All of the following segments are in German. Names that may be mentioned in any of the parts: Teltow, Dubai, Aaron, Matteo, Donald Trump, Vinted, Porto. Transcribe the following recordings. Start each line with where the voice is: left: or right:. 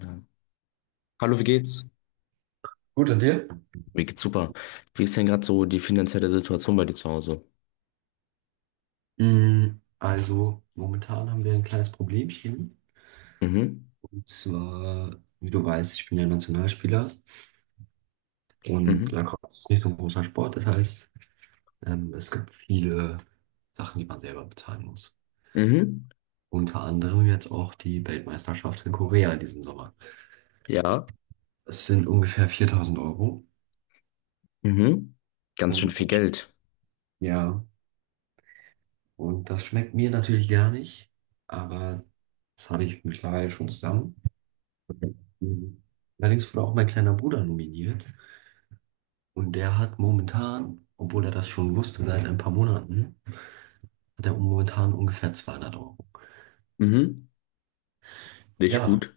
left: Ja. Hallo, wie geht's?
right: Gut, und dir?
left: Mir geht's super. Wie ist denn gerade so die finanzielle Situation bei dir zu Hause?
right: Also, momentan haben wir ein kleines Problemchen.
left: Mhm,
right: Und zwar, wie du weißt, ich bin ja Nationalspieler und
left: mhm,
right: Lacrosse ist nicht so ein großer Sport. Das heißt, es gibt viele Sachen, die man selber bezahlen muss.
left: mhm,
right: Unter anderem jetzt auch die Weltmeisterschaft in Korea diesen Sommer.
left: ja,
right: Es sind ungefähr 4000 Euro.
left: mhm. Ganz schön
right: Und
left: viel
right: das,
left: Geld.
right: ja, und das schmeckt mir natürlich gar nicht, aber das habe ich mittlerweile schon zusammen. Mhm. Allerdings wurde auch mein kleiner Bruder nominiert. Und der hat momentan, obwohl er das schon wusste seit ein paar Monaten, hat er momentan ungefähr 200 Euro.
left: Mhm, nicht
right: Ja.
left: gut.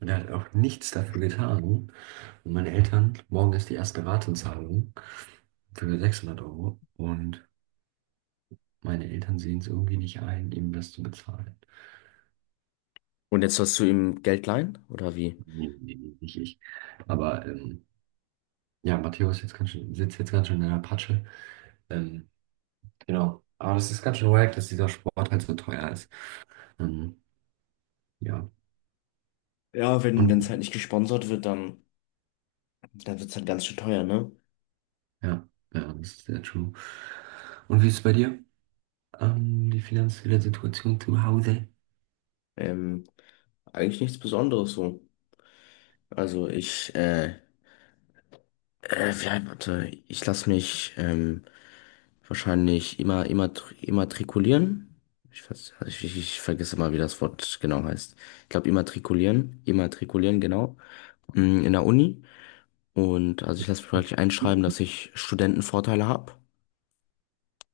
right: Und er hat auch nichts dafür getan. Und meine Eltern, morgen ist die erste Ratenzahlung für 600 Euro. Und meine Eltern sehen es irgendwie nicht ein, ihm das zu bezahlen.
left: Und jetzt hast du ihm Geld leihen, oder wie?
right: Nee, nee, nee, nicht ich. Aber ja, Matteo ist jetzt ganz schön, sitzt jetzt ganz schön in der Patsche. Ähm, genau. Aber das ist ganz schön wack, dass dieser Sport halt so teuer ist. Ähm, ja.
left: Ja, wenn es
right: Und
left: halt nicht gesponsert wird, dann wird es halt ganz schön teuer, ne?
right: ja, ja, das ist sehr true. Und wie ist es bei dir? Die finanzielle Situation zu Hause?
left: Ähm, Eigentlich nichts Besonderes so. Also ich, ja, warte, ich lasse mich wahrscheinlich immatrikulieren. Ich, weiß- ich vergesse mal, wie das Wort genau heißt. Ich glaube, immatrikulieren, immatrikulieren, genau. In der Uni. Und also ich lasse mich praktisch einschreiben, dass ich Studentenvorteile habe.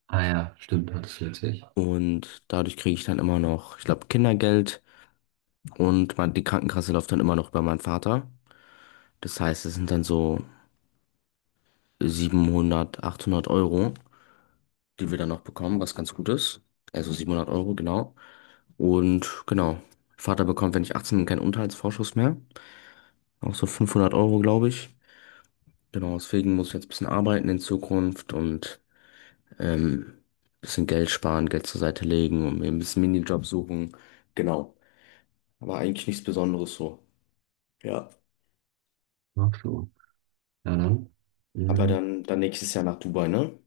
right: Ah ja, stimmt, hattest du letztlich.
left: Und dadurch kriege ich dann immer noch, ich glaube, Kindergeld. Und man, die Krankenkasse läuft dann immer noch über meinen Vater. Das heißt, es sind dann so 700, 800 Euro, die wir dann noch bekommen, was ganz gut ist. Also 700 Euro, genau. Und genau, Vater bekommt, wenn ich 18 bin, keinen Unterhaltsvorschuss mehr. Auch so 500 Euro, glaube ich. Genau, deswegen muss ich jetzt ein bisschen arbeiten in Zukunft und ein bisschen Geld sparen, Geld zur Seite legen und mir ein bisschen Minijob suchen. Genau, aber eigentlich nichts Besonderes so. Ja,
right: Ach so. Ja, dann.
left: aber
right: Mhm.
left: dann nächstes Jahr nach Dubai, ne?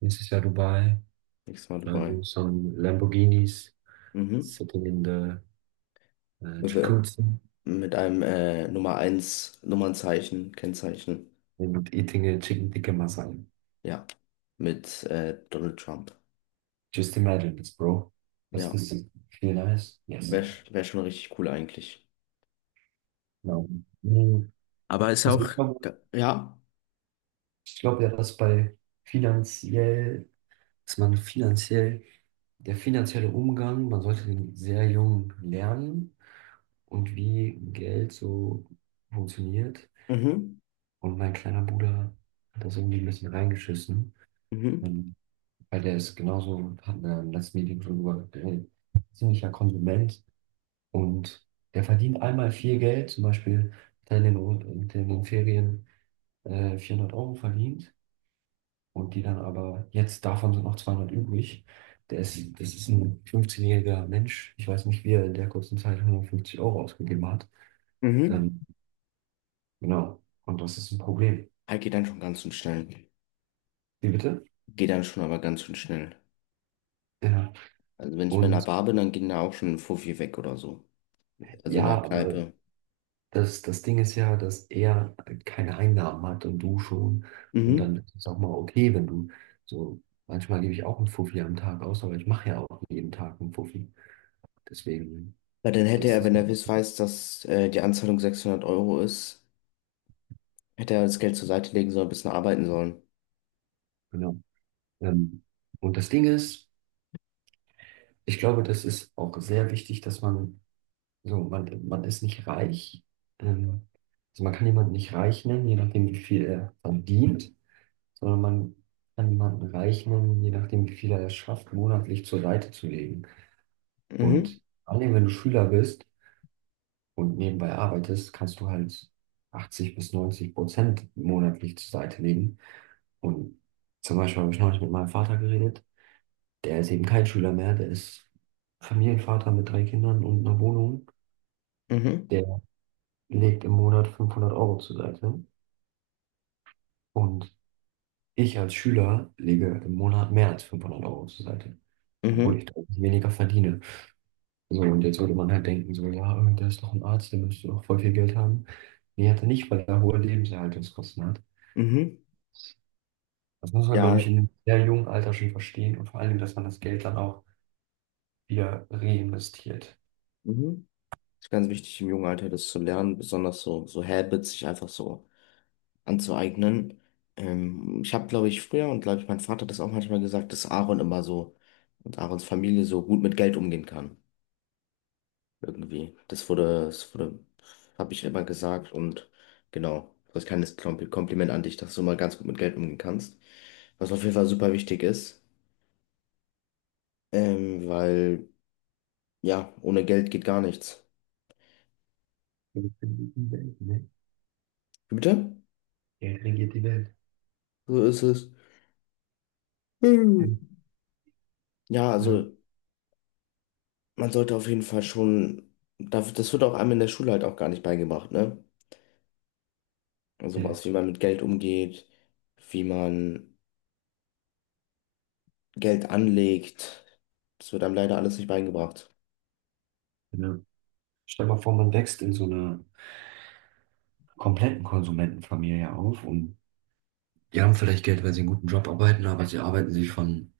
right: Nächstes Jahr Dubai.
left: Nächstes Mal Dubai.
right: Driving some Lamborghinis.
left: Mhm.
right: Sitting in the
left: Mit, äh,
right: jacuzzi.
left: mit einem Nummer eins Nummernzeichen, Kennzeichen.
right: And eating a chicken tikka masala.
left: Ja, mit Donald Trump.
right: Just imagine this, bro. Does
left: Ja,
right: this feel nice? Yes.
left: wär schon richtig cool eigentlich.
right: No. Mhm.
left: Aber ist ja
right: Also
left: auch,
right: ich glaube,
left: ja,
right: ich glaub ja, dass bei finanziell, dass man finanziell, der finanzielle Umgang, man sollte den sehr jung lernen und wie Geld so funktioniert.
left: mhm,
right: Und mein kleiner Bruder hat das irgendwie ein bisschen reingeschissen,
left: mhm,
right: ähm, weil der ist genauso, hatten wir im letzten Meeting schon drüber geredet, ziemlicher Konsument, und der verdient einmal viel Geld, zum Beispiel hat er in den, Ferien 400 Euro verdient. Und die dann aber, jetzt davon sind noch 200 übrig. Der ist, das ist ein 15-jähriger Mensch. Ich weiß nicht, wie er in der kurzen Zeit 150 Euro ausgegeben hat.
left: mhm.
right: Ähm, genau. Und das ist ein Problem.
left: Ah, geht dann schon ganz schön schnell.
right: Wie bitte?
left: Geht dann schon aber ganz schön schnell.
right: Ja.
left: Also wenn ich mal in einer
right: Und
left: Bar bin, dann gehen da auch schon ein Fuffi weg oder so. Also in der
right: ja, aber
left: Kneipe.
right: das Ding ist ja, dass er keine Einnahmen hat und du schon. Und
left: Mhm.
right: dann ist es auch mal okay, wenn du so, manchmal gebe ich auch einen Fuffi am Tag aus, aber ich mache ja auch jeden Tag einen Fuffi. Deswegen
left: Weil dann hätte
right: ist
left: er,
right: das,
left: wenn er weiß, dass die Anzahlung 600 € ist, hätte er das Geld zur Seite legen sollen, ein bisschen arbeiten sollen.
right: genau. Ähm, und das Ding ist, ich glaube, das ist auch sehr wichtig, dass man so, man ist nicht reich. Ähm, also man kann jemanden nicht reich nennen, je nachdem, wie viel er verdient, sondern man kann jemanden reich nennen, je nachdem, wie viel er es schafft, monatlich zur Seite zu legen.
left: Mhm,
right: Und vor allem, wenn du Schüler bist und nebenbei arbeitest, kannst du halt 80 bis 90% monatlich zur Seite legen. Und zum Beispiel habe ich neulich mit meinem Vater geredet. Der ist eben kein Schüler mehr, der ist Familienvater mit drei Kindern und einer Wohnung.
left: mhm,
right: Der legt im Monat 500 Euro zur Seite. Und ich als Schüler lege im Monat mehr als 500 Euro zur Seite, obwohl
left: mhm,
right: ich deutlich weniger verdiene. So, und jetzt würde man halt denken, so, ja, der ist doch ein Arzt, der müsste doch voll viel Geld haben. Nee, hat er nicht, weil er hohe Lebenserhaltungskosten hat.
left: mhm.
right: Das muss man, glaube ich,
left: Ja,
right: in einem sehr jungen Alter schon verstehen und vor allen Dingen, dass man das Geld dann auch wieder reinvestiert.
left: mhm. Ist ganz wichtig, im jungen Alter das zu lernen, besonders so Habits sich einfach so anzueignen. Ich habe, glaube ich, früher und glaube ich, mein Vater hat das auch manchmal gesagt, dass Aaron immer so und Aarons Familie so gut mit Geld umgehen kann. Irgendwie. Das wurde, habe ich immer gesagt und genau. Das ist ein kleines Kompliment an dich, dass du immer ganz gut mit Geld umgehen kannst. Was auf jeden Fall super wichtig ist, weil, ja, ohne Geld geht gar nichts.
right: Geld regiert die Welt, ne?
left: Wie bitte?
right: Geld regiert die Welt.
left: So ist es. Hm.
right: Ja.
left: Ja,
right: Ja.
left: also. Man sollte auf jeden Fall schon, das wird auch einem in der Schule halt auch gar nicht beigebracht, ne? Also
right: Ja.
left: was, wie man mit Geld umgeht, wie man Geld anlegt, das wird einem leider alles nicht beigebracht.
right: Ja. Stell mal vor, man wächst in so einer kompletten Konsumentenfamilie auf und die haben vielleicht Geld, weil sie einen guten Job arbeiten, aber sie arbeiten sich von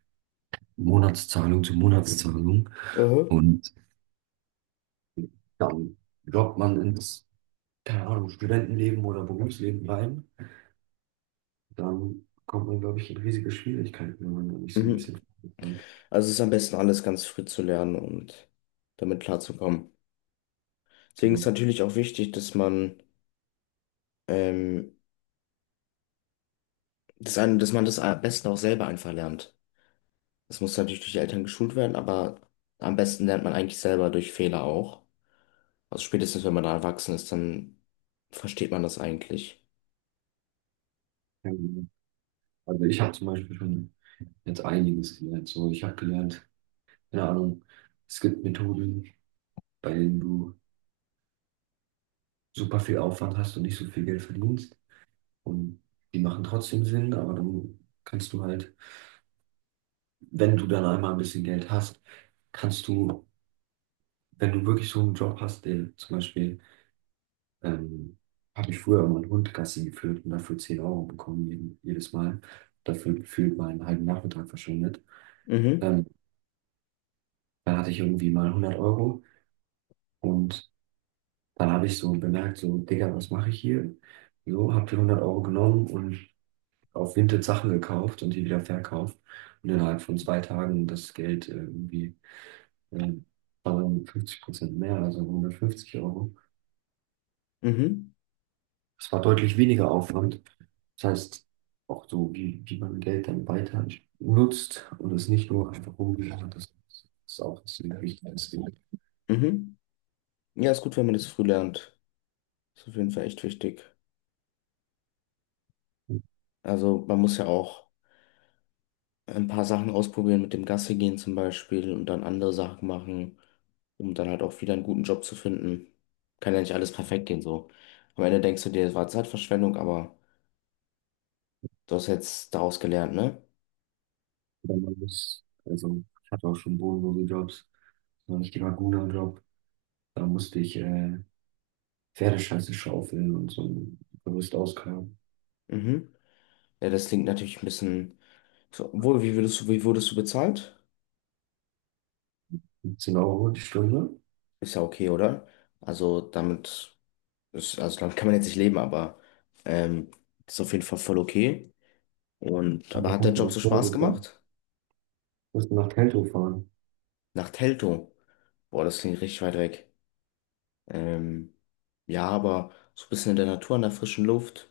right: Monatszahlung zu Monatszahlung,
left: Mhm.
right: und dann droppt man ins, keine Ahnung, Studentenleben oder Berufsleben rein. Dann kommt man, glaube ich, in riesige Schwierigkeiten, wenn man da nicht so ein
left: Mhm.
right: bisschen plant.
left: Also es ist am besten alles ganz früh zu lernen und damit klarzukommen. Deswegen ist
right: Genau.
left: natürlich auch wichtig, dass man, ähm, das eine, dass man das am besten auch selber einfach lernt. Das muss natürlich durch die Eltern geschult werden, aber am besten lernt man eigentlich selber durch Fehler auch. Also spätestens, wenn man da erwachsen ist, dann versteht man das eigentlich.
right: Ja, genau. Also ich habe zum Beispiel schon jetzt einiges gelernt. So, ich habe gelernt, keine Ahnung, es gibt Methoden, bei denen du super viel Aufwand hast und nicht so viel Geld verdienst. Und die machen trotzdem Sinn, aber dann kannst du halt, wenn du dann einmal ein bisschen Geld hast, kannst du, wenn du wirklich so einen Job hast, der zum Beispiel, ähm, habe ich früher immer einen Hund Gassi geführt und dafür 10 Euro bekommen, jeden, jedes Mal. Dafür gefühlt mal einen halben Nachmittag verschwendet.
left: Mhm,
right: Ähm, dann hatte ich irgendwie mal 100 Euro und dann habe ich so bemerkt, so, Digga, was mache ich hier? So, habe die 100 Euro genommen und auf Vinted Sachen gekauft und die wieder verkauft und innerhalb von 2 Tagen das Geld irgendwie äh, war dann 50% mehr, also 150 Euro.
left: mhm,
right: Das war deutlich weniger Aufwand. Das heißt, auch so, wie man Geld dann weiter nutzt und es nicht nur einfach rumliegt, das ist auch ziemlich wichtig. Das Ding.
left: mhm. Ja, ist gut, wenn man das früh lernt. Ist auf jeden Fall echt wichtig. Also man muss ja auch ein paar Sachen ausprobieren mit dem Gassi gehen zum Beispiel und dann andere Sachen machen, um dann halt auch wieder einen guten Job zu finden. Kann ja nicht alles perfekt gehen so. Am Ende denkst du dir, es war Zeitverschwendung, aber du hast jetzt daraus gelernt, ne?
right: Oder man muss, also ich hatte auch schon bodenlose Jobs, so einen richtiger Guna-Job, da musste ich Pferdescheiße schaufeln und so ein Gerüst ausgraben.
left: Mhm. Ja, das klingt natürlich ein bisschen. So, obwohl, wie würdest du, wie wurdest du bezahlt?
right: 15 Euro die Stunde,
left: Ist ja okay, oder? Also damit ist, also damit kann man jetzt nicht leben, aber ähm, ist auf jeden Fall voll okay. Und aber
right: aber
left: hat der
right: musst du
left: Job so
right: nach
left: Spaß
right: Porto fahren.
left: gemacht?
right: Musst du nach Teltow fahren.
left: Nach Teltow. Boah, das klingt richtig weit weg. Ähm, ja, aber so ein bisschen in der Natur, in der frischen Luft,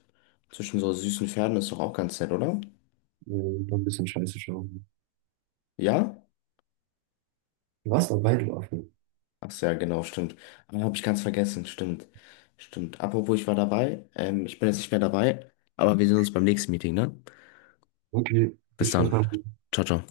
left: zwischen so süßen Pferden ist doch auch ganz nett, oder?
right: Noch ein bisschen Scheiße schauen.
left: Ja?
right: Du warst dabei, du Affe.
left: Ach ja, genau, stimmt. Ah, hab ich ganz vergessen, stimmt. Stimmt. Apropos, ich war dabei. Ich bin jetzt nicht mehr dabei, aber wir sehen uns beim nächsten Meeting, ne?
right: Okay, viel
left: Bis
right: Spaß
left: dann.
right: beim
left: Ciao, ciao.